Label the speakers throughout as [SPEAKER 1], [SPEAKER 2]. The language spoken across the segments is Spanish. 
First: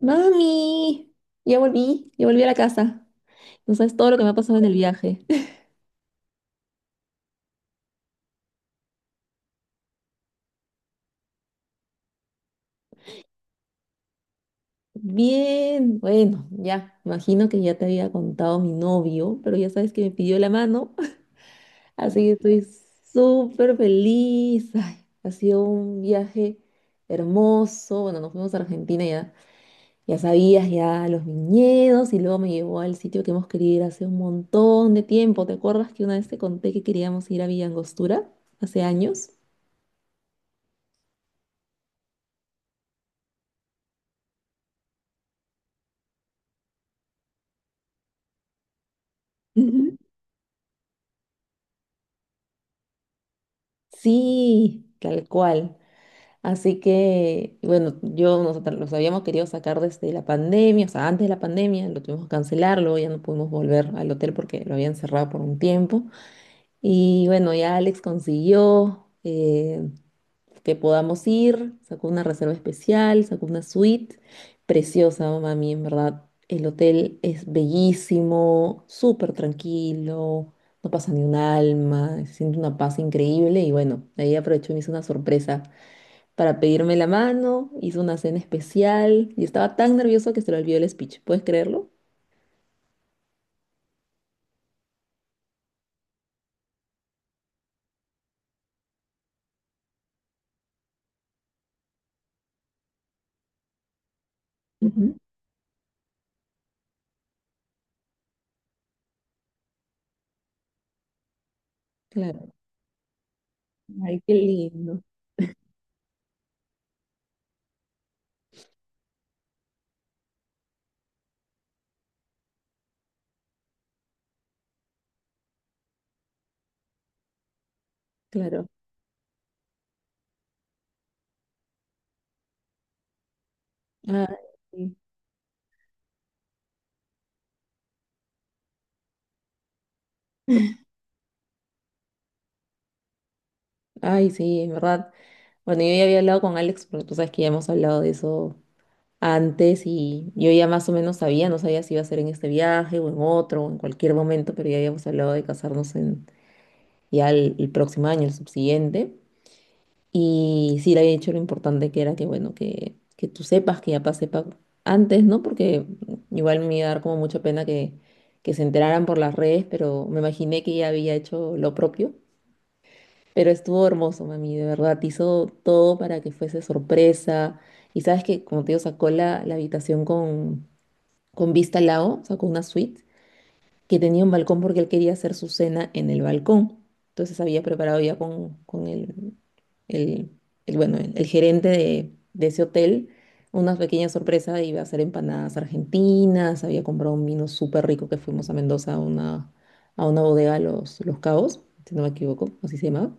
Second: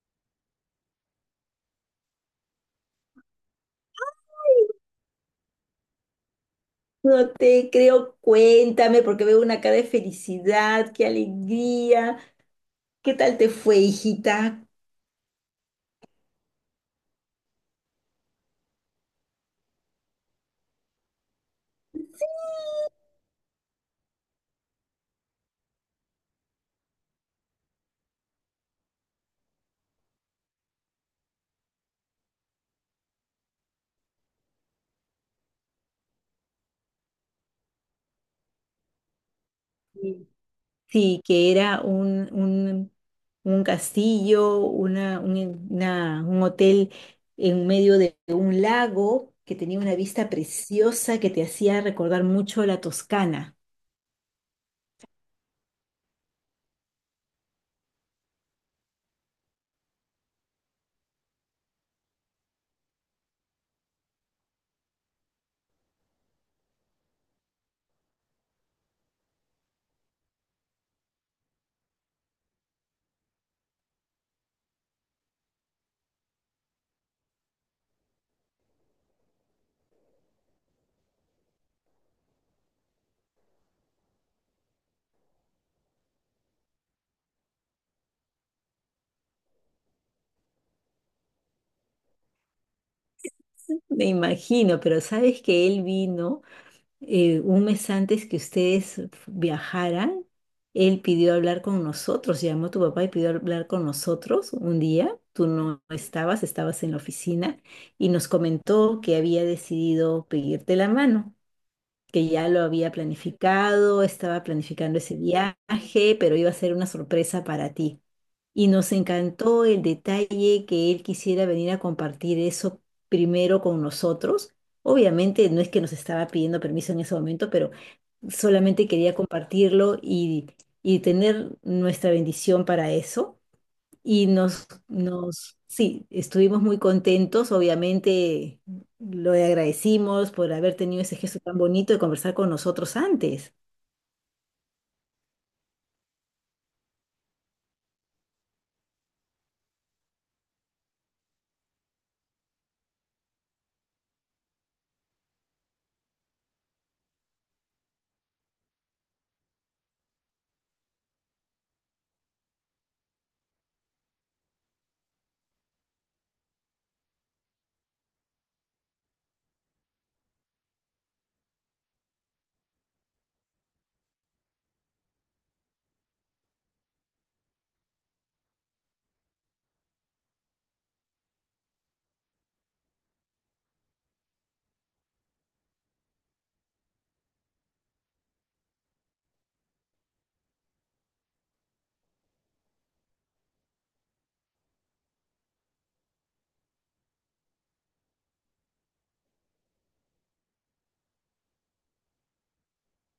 [SPEAKER 1] Mami, ya volví a la casa. No sabes todo lo que me ha pasado en el viaje.
[SPEAKER 2] No te creo, cuéntame, porque veo una cara de felicidad, qué alegría. ¿Qué tal te fue, hijita?
[SPEAKER 1] Bien, bueno, ya, imagino que ya te había contado mi novio, pero ya sabes que me pidió la mano. Así que estoy súper feliz. Ay, ha sido un viaje hermoso. Bueno, nos fuimos a Argentina. Ya, ya sabías, ya los viñedos, y luego me llevó al sitio que hemos querido ir hace un montón de tiempo. ¿Te acuerdas que una vez te conté que queríamos ir a Villa Angostura hace años?
[SPEAKER 2] Sí, sí, que era un castillo, un hotel en medio de un lago que tenía una vista preciosa que te hacía recordar mucho la Toscana.
[SPEAKER 1] Sí, tal cual. Así que, bueno, nosotros los habíamos querido sacar desde la pandemia, o sea, antes de la pandemia, lo tuvimos que cancelar, luego ya no pudimos volver al hotel porque lo habían cerrado por un tiempo. Y bueno, ya Alex consiguió, que podamos ir. Sacó una reserva especial, sacó una suite preciosa, mami, en verdad. El hotel es bellísimo, súper tranquilo, no pasa ni un alma, se siente una paz increíble, y bueno, ahí aprovechó y me hizo una sorpresa para pedirme la mano, hizo una cena especial y estaba tan nervioso que se le olvidó el speech, ¿puedes creerlo?
[SPEAKER 2] Me imagino, pero sabes que él vino un mes antes que ustedes viajaran, él pidió hablar con nosotros, llamó a tu papá y pidió hablar con nosotros un
[SPEAKER 1] Ujú.
[SPEAKER 2] día, tú no estabas, estabas en la oficina y nos comentó que había decidido pedirte la mano, que ya
[SPEAKER 1] Claro,
[SPEAKER 2] lo había planificado,
[SPEAKER 1] ay, qué
[SPEAKER 2] estaba planificando
[SPEAKER 1] lindo,
[SPEAKER 2] ese viaje, pero iba a ser una sorpresa para ti. Y nos encantó el detalle que él quisiera venir a compartir eso primero con nosotros. Obviamente no es que nos estaba pidiendo permiso en ese momento, pero
[SPEAKER 1] claro.
[SPEAKER 2] solamente quería compartirlo y tener nuestra bendición para eso.
[SPEAKER 1] Ay,
[SPEAKER 2] Y
[SPEAKER 1] sí,
[SPEAKER 2] sí, estuvimos muy contentos, obviamente lo agradecimos por haber tenido ese gesto tan bonito de conversar con nosotros antes.
[SPEAKER 1] ay, sí, en verdad. Bueno, yo ya había hablado con Alex, porque tú sabes que ya hemos hablado de eso antes, y yo ya más o menos sabía, no sabía si iba a ser en este viaje o en otro o en cualquier momento, pero ya habíamos hablado de casarnos en ya el próximo año, el subsiguiente. Y sí le había dicho lo importante que era que, bueno, que tú sepas, que ya sepa antes, ¿no? Porque igual me iba a dar como mucha pena que se enteraran por las redes, pero me imaginé que ya había hecho lo propio. Pero estuvo hermoso, mami, de verdad, hizo todo para que fuese sorpresa. Y sabes que, como te digo, sacó la habitación con vista al lago, sacó una suite que tenía un balcón porque él quería hacer su cena en el balcón. Entonces había preparado ya con el, bueno, el gerente de ese hotel una pequeña sorpresa, iba a hacer empanadas argentinas, había comprado un vino súper rico que fuimos a Mendoza a una bodega, a Los Cabos, si no me equivoco, así se llamaba.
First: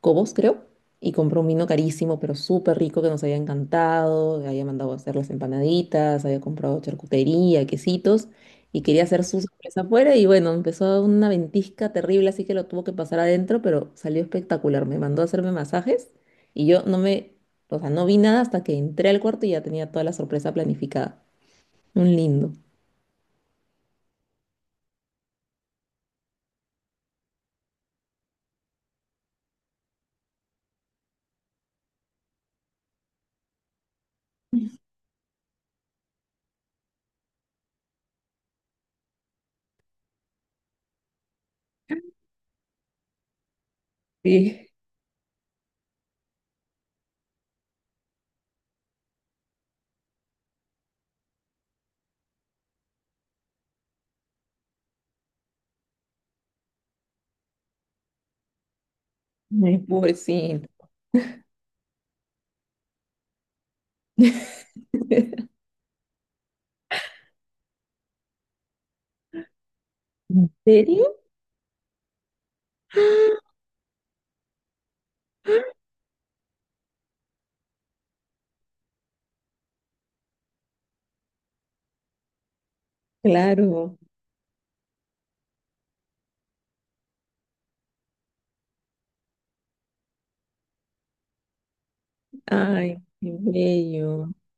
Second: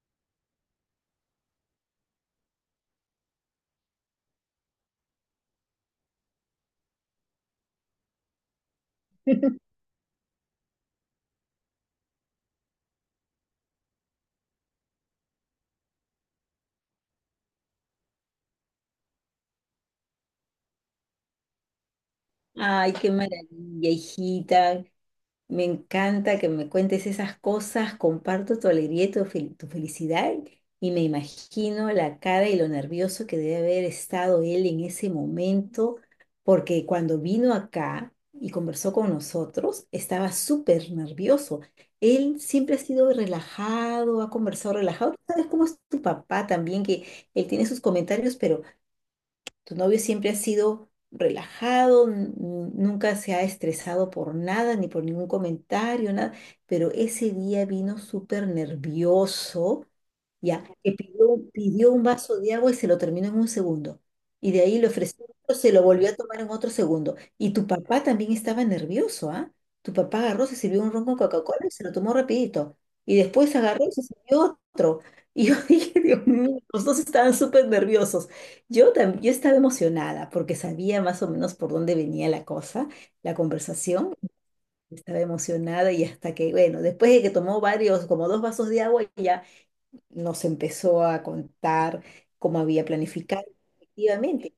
[SPEAKER 1] Cobos, creo, y compró un vino carísimo, pero súper rico que nos había encantado, había mandado a hacer las empanaditas, había comprado charcutería, quesitos, y quería hacer su sorpresa afuera, y bueno, empezó una ventisca terrible, así que lo tuvo que pasar adentro, pero salió espectacular, me mandó a hacerme masajes, y yo no me, o sea, no vi nada hasta que entré al cuarto y ya tenía toda la sorpresa planificada. Un lindo.
[SPEAKER 2] Ay, qué maravilla, hijita. Me encanta que me cuentes esas cosas, comparto tu alegría y tu felicidad y me imagino la cara y lo nervioso que debe haber estado él en ese momento, porque cuando vino acá y conversó con nosotros, estaba súper nervioso. Él siempre ha sido relajado, ha
[SPEAKER 1] Sí,
[SPEAKER 2] conversado relajado. Tú sabes cómo es tu papá también, que él tiene sus comentarios, pero tu novio siempre ha sido relajado, nunca se ha estresado por nada, ni por ningún comentario, nada, pero ese día vino súper
[SPEAKER 1] ay,
[SPEAKER 2] nervioso, ya,
[SPEAKER 1] pobrecito.
[SPEAKER 2] que pidió un vaso de agua y se lo terminó en un segundo. Y de ahí le ofreció otro, se lo volvió a tomar en otro segundo. Y tu papá también estaba nervioso, ¿ah? Tu papá agarró,
[SPEAKER 1] ¿En
[SPEAKER 2] se sirvió un ron
[SPEAKER 1] serio?
[SPEAKER 2] con Coca-Cola y se lo tomó rapidito. Y después agarró y se sirvió otro. Y yo dije, Dios mío, los dos estaban súper nerviosos. Yo estaba emocionada porque sabía más o menos por dónde venía la cosa, la
[SPEAKER 1] Claro.
[SPEAKER 2] conversación. Estaba emocionada y hasta que, bueno, después de que tomó varios, como dos vasos de agua, ya nos empezó a contar cómo había
[SPEAKER 1] Ay, qué
[SPEAKER 2] planificado
[SPEAKER 1] bello.
[SPEAKER 2] efectivamente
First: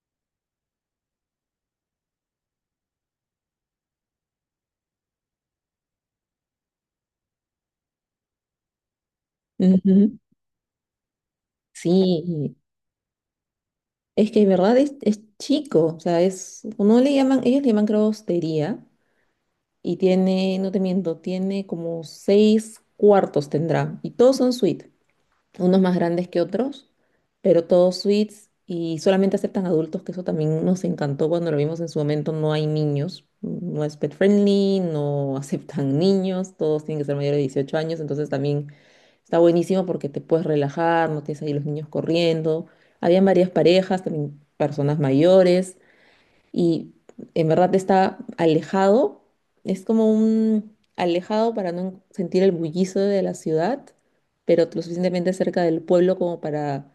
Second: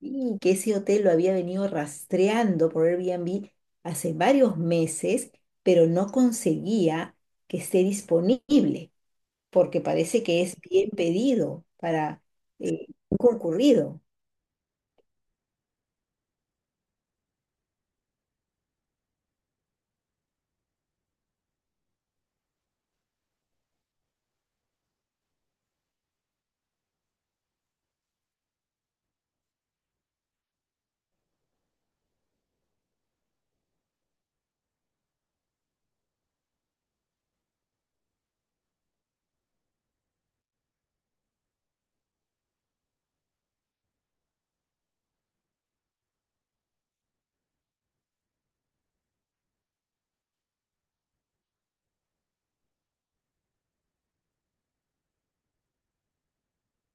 [SPEAKER 2] y que ese hotel lo había venido rastreando por Airbnb hace varios meses, pero no conseguía que esté disponible porque
[SPEAKER 1] Ujú.
[SPEAKER 2] parece que es bien pedido para
[SPEAKER 1] Sí,
[SPEAKER 2] eh, concurrido.
[SPEAKER 1] es que en verdad es chico, o sea, es, no le llaman, ellos le llaman creo hostería, y tiene, no te miento, tiene como seis cuartos tendrá, y todos son suite, unos más grandes que otros, pero todos suites, y solamente aceptan adultos, que eso también nos encantó cuando lo vimos en su momento, no hay niños, no es pet friendly, no aceptan niños, todos tienen que ser mayores de 18 años, entonces también está buenísimo porque te puedes relajar, no tienes ahí los niños corriendo, habían varias parejas, también personas mayores, y en verdad está alejado. Es como un alejado para no sentir el bullicio de la ciudad, pero lo suficientemente cerca del pueblo como para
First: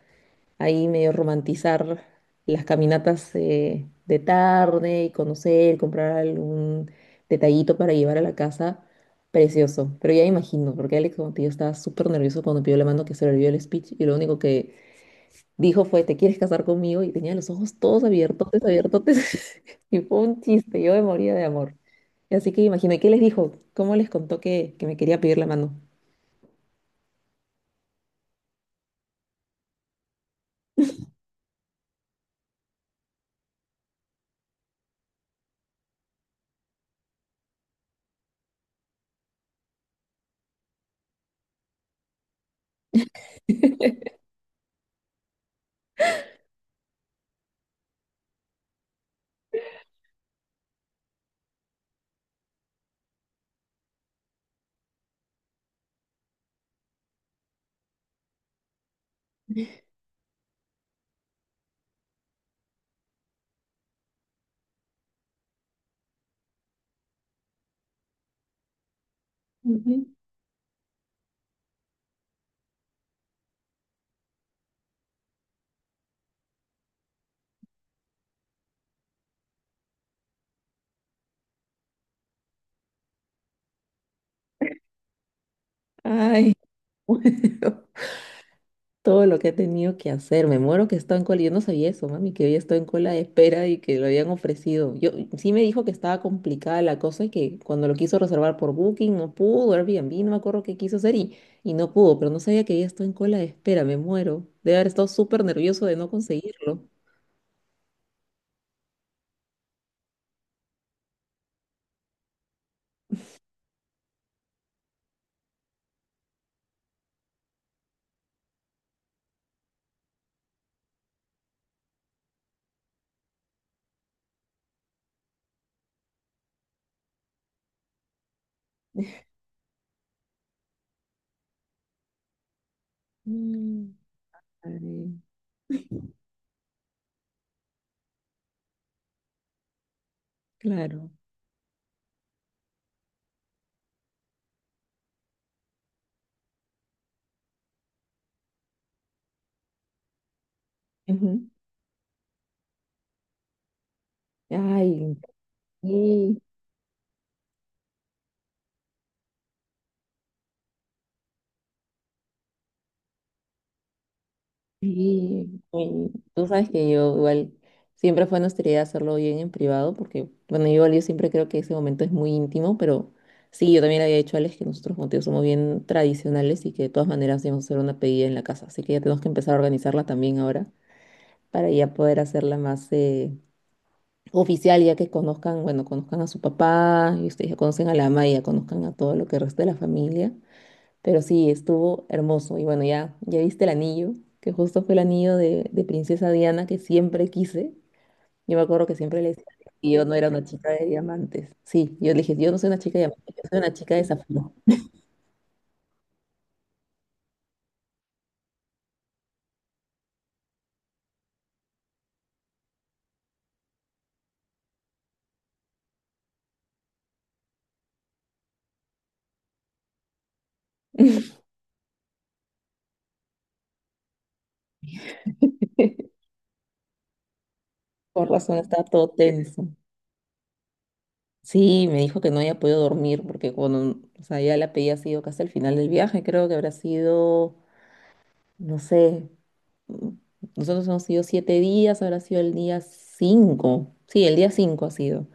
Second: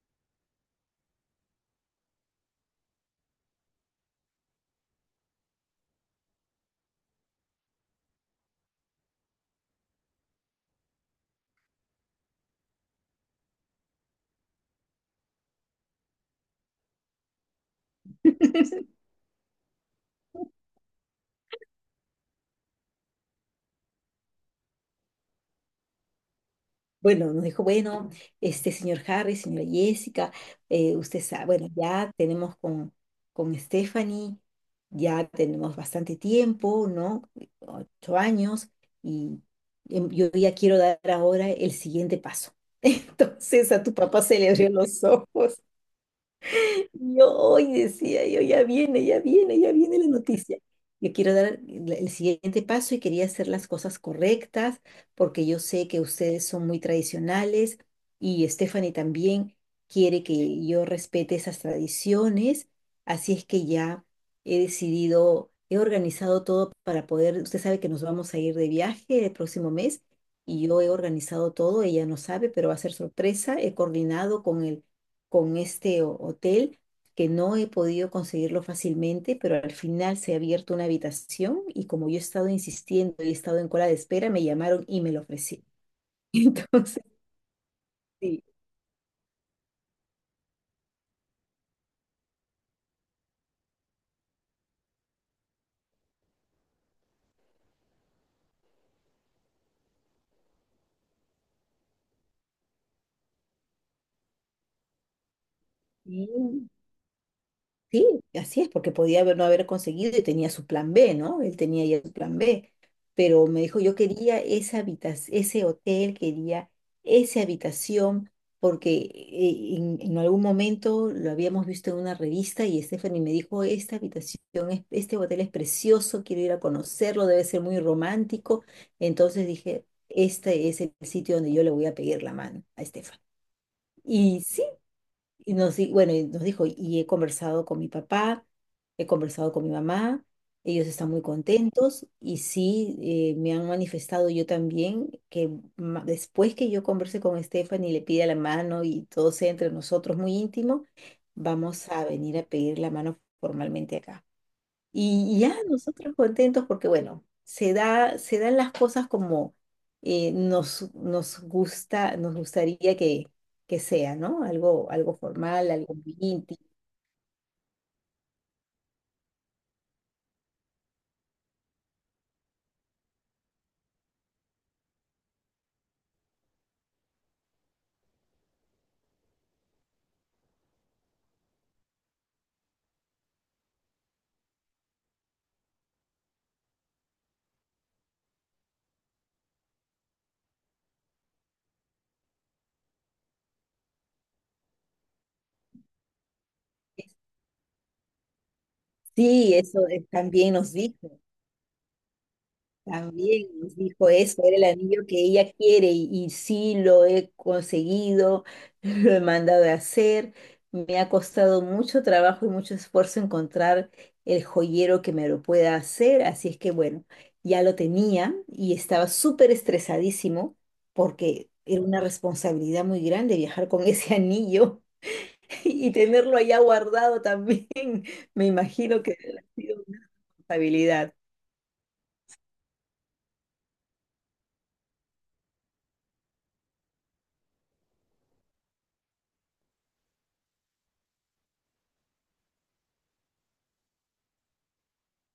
[SPEAKER 1] ahí medio romantizar las caminatas, de tarde, y conocer, comprar algún detallito para llevar a la casa. Precioso, pero ya imagino, porque Alex, como te digo, estaba súper nervioso cuando pidió la mano que se le olvidó el speech, y lo único que dijo fue, ¿te quieres casar conmigo? Y tenía los ojos todos abiertotes, abiertotes. Y fue un chiste, yo me moría de amor. Así que imagino, ¿y qué les dijo? ¿Cómo les contó que me quería pedir la mano?
[SPEAKER 2] Bueno, este señor Harry, señora Jessica, usted sabe, bueno, ya tenemos con Stephanie, ya tenemos bastante tiempo, ¿no? 8 años, y yo ya quiero dar ahora el siguiente paso. Entonces a tu papá se le abrió los ojos y yo hoy decía, yo ya viene, ya viene, ya viene la noticia. Yo quiero dar el siguiente paso y quería hacer las cosas correctas porque yo sé que ustedes son muy tradicionales y Stephanie también quiere que yo respete esas tradiciones. Así es que ya he decidido, he organizado todo para poder, usted sabe que nos vamos a ir de viaje el próximo mes
[SPEAKER 1] Ujú.
[SPEAKER 2] y yo he organizado todo, ella no sabe, pero va a ser sorpresa. He coordinado con este hotel que no he podido conseguirlo fácilmente, pero al final se ha abierto una habitación y como yo he estado insistiendo y he estado en cola de espera, me llamaron y me lo ofrecieron.
[SPEAKER 1] Ay,
[SPEAKER 2] Entonces,
[SPEAKER 1] bueno,
[SPEAKER 2] sí,
[SPEAKER 1] todo lo que he tenido que hacer. Me muero que estaba en cola. Yo no sabía eso, mami, que había estado en cola de espera y que lo habían ofrecido. Yo sí, me dijo que estaba complicada la cosa y que cuando lo quiso reservar por Booking no pudo, Airbnb, no me acuerdo qué quiso hacer y no pudo, pero no sabía que había estado en cola de espera. Me muero. Debe haber estado súper nervioso de no
[SPEAKER 2] sí,
[SPEAKER 1] conseguirlo.
[SPEAKER 2] sí, así es, porque no haber conseguido y tenía su plan B, ¿no? Él tenía ya su plan B, pero me dijo, yo quería esa habitación, ese hotel, quería esa habitación, porque en algún momento lo habíamos visto en una revista y Stephanie me dijo, esta habitación, este hotel es precioso, quiero ir a conocerlo, debe ser muy romántico. Entonces dije, este es el sitio donde yo le voy a pedir la mano a
[SPEAKER 1] Mm.
[SPEAKER 2] Stephanie.
[SPEAKER 1] Ay,
[SPEAKER 2] Y bueno, y nos dijo, y he conversado con mi papá, he conversado con mi mamá, ellos están
[SPEAKER 1] claro.
[SPEAKER 2] muy contentos y sí, me han manifestado yo también que después que yo converse con Stephanie y le pida la mano y todo sea entre nosotros muy íntimo,
[SPEAKER 1] Ujú.
[SPEAKER 2] vamos a venir a pedir la mano formalmente acá.
[SPEAKER 1] Ay,
[SPEAKER 2] Y ya nosotros
[SPEAKER 1] sí.
[SPEAKER 2] contentos porque, bueno, se dan las cosas como nos gusta, nos gustaría que sea, ¿no? Algo, algo
[SPEAKER 1] Sí,
[SPEAKER 2] formal, algo
[SPEAKER 1] y
[SPEAKER 2] muy
[SPEAKER 1] tú
[SPEAKER 2] íntimo.
[SPEAKER 1] sabes que yo igual siempre fue nuestra idea hacerlo bien en privado, porque bueno, yo, igual yo siempre creo que ese momento es muy íntimo, pero sí, yo también le había dicho a Alex que nosotros como tío somos bien tradicionales, y que de todas maneras íbamos a hacer una pedida en la casa, así que ya tenemos que empezar a organizarla también ahora para ya poder hacerla más oficial, ya que conozcan, bueno, conozcan a su papá y ustedes ya conocen a la mamá y ya conozcan a todo lo que resta de la familia. Pero sí, estuvo hermoso. Y bueno, ya, ya viste el anillo, que justo fue el anillo de princesa Diana que siempre quise. Yo me acuerdo que siempre le decía
[SPEAKER 2] Sí,
[SPEAKER 1] que yo no era una
[SPEAKER 2] también
[SPEAKER 1] chica
[SPEAKER 2] nos
[SPEAKER 1] de
[SPEAKER 2] dijo.
[SPEAKER 1] diamantes. Sí, yo le dije, yo no soy una chica de diamantes, yo
[SPEAKER 2] También
[SPEAKER 1] soy una
[SPEAKER 2] nos
[SPEAKER 1] chica de
[SPEAKER 2] dijo eso,
[SPEAKER 1] zafiro.
[SPEAKER 2] era el anillo que ella quiere y sí lo he conseguido, lo he mandado a hacer. Me ha costado mucho trabajo y mucho esfuerzo encontrar el joyero que me lo pueda hacer, así es que bueno, ya lo tenía y estaba súper estresadísimo porque era una responsabilidad muy grande viajar con ese anillo y tenerlo allá guardado también.
[SPEAKER 1] Por
[SPEAKER 2] Me
[SPEAKER 1] razón estaba
[SPEAKER 2] imagino
[SPEAKER 1] todo
[SPEAKER 2] que ha
[SPEAKER 1] tenso.
[SPEAKER 2] sido una responsabilidad.
[SPEAKER 1] Sí, me dijo que no había podido dormir porque cuando, o sea, ya la pedí ha sido casi al final del viaje, creo que habrá sido, no sé, mm, nosotros hemos sido 7 días, habrá sido el día 5. Sí, el día 5 ha sido.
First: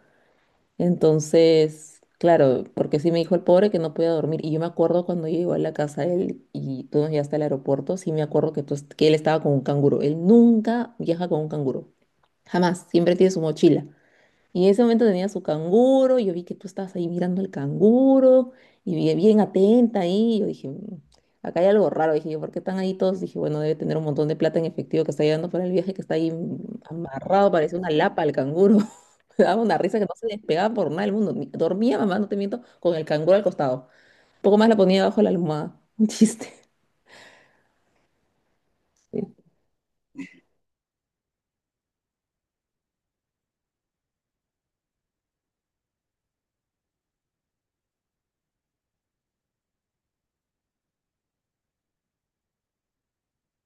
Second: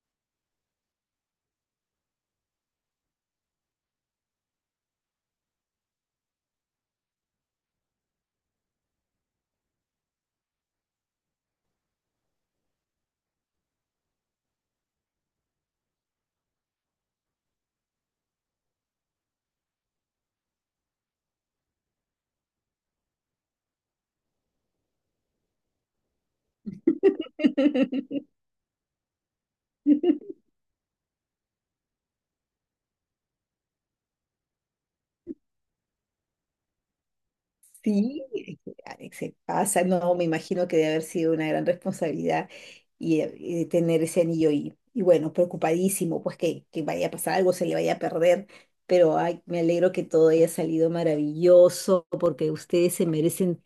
[SPEAKER 1] Entonces, claro, porque sí me dijo el pobre que no podía dormir. Y yo me acuerdo cuando yo llegó a la casa de él y tú nos llevaste al aeropuerto, sí me acuerdo que, que él estaba con un canguro. Él nunca viaja con un canguro. Jamás. Siempre tiene su mochila. Y en ese momento tenía su canguro, y yo vi que tú estabas ahí mirando al canguro, y bien atenta ahí, y yo dije, "Mm, acá hay algo raro", dije yo, ¿por qué están ahí todos? Dije, bueno, debe tener un montón de plata en efectivo que está llevando para el viaje, que está ahí, mm, amarrado, parece una lapa al canguro. Me daba una risa que no se despegaba por nada del mundo. Dormía, mamá, no te miento, con el canguro al costado. Un poco más la ponía debajo de la almohada. Un chiste.
[SPEAKER 2] Sí, es que, ah,
[SPEAKER 1] Sí,
[SPEAKER 2] se pasa, no, me imagino que debe haber sido una gran responsabilidad y tener ese anillo y bueno, preocupadísimo, pues que vaya a pasar algo, se le vaya a perder, pero ay, me alegro que todo haya salido maravilloso porque ustedes se merecen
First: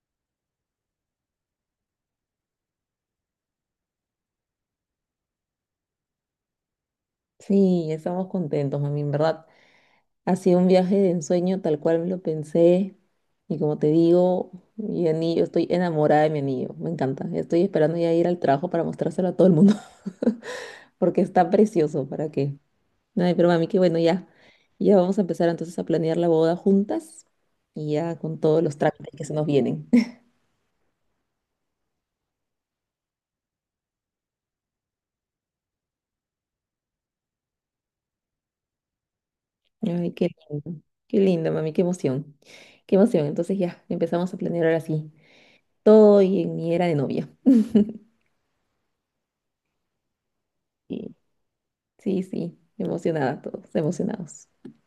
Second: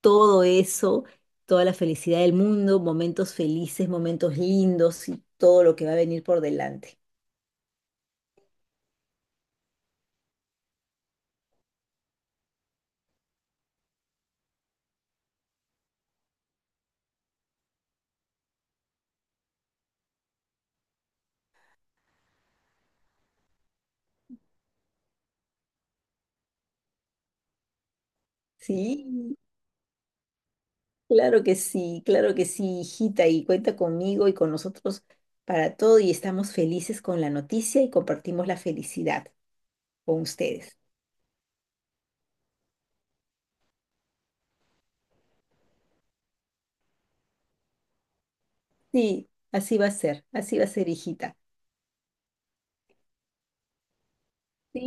[SPEAKER 2] todo eso, toda la felicidad del mundo, momentos felices, momentos lindos y todo lo que va a venir por delante.
[SPEAKER 1] sí, estamos contentos, mami, en verdad. Ha sido un viaje de ensueño tal cual me lo pensé. Y como te digo, mi anillo, estoy enamorada de mi anillo. Me encanta. Estoy esperando ya ir al trabajo para mostrárselo a todo el mundo. Porque está precioso. ¿Para qué? Ay, pero mami, qué bueno, ya. Ya vamos a empezar entonces a planear la boda juntas. Y ya con todos los trámites que se
[SPEAKER 2] Sí.
[SPEAKER 1] nos vienen.
[SPEAKER 2] Claro que sí, claro que sí, hijita, y cuenta conmigo y con nosotros para todo y estamos felices con la noticia y compartimos la felicidad
[SPEAKER 1] Ay,
[SPEAKER 2] con
[SPEAKER 1] qué
[SPEAKER 2] ustedes.
[SPEAKER 1] lindo. Qué lindo, mami. Qué emoción. Qué emoción. Entonces ya empezamos a planear ahora sí. Todo y en mi era de novia.
[SPEAKER 2] Sí, así va a ser, así va a ser,
[SPEAKER 1] Y
[SPEAKER 2] hijita.
[SPEAKER 1] sí, sí, emocionada todos, emocionados.
[SPEAKER 2] Sí,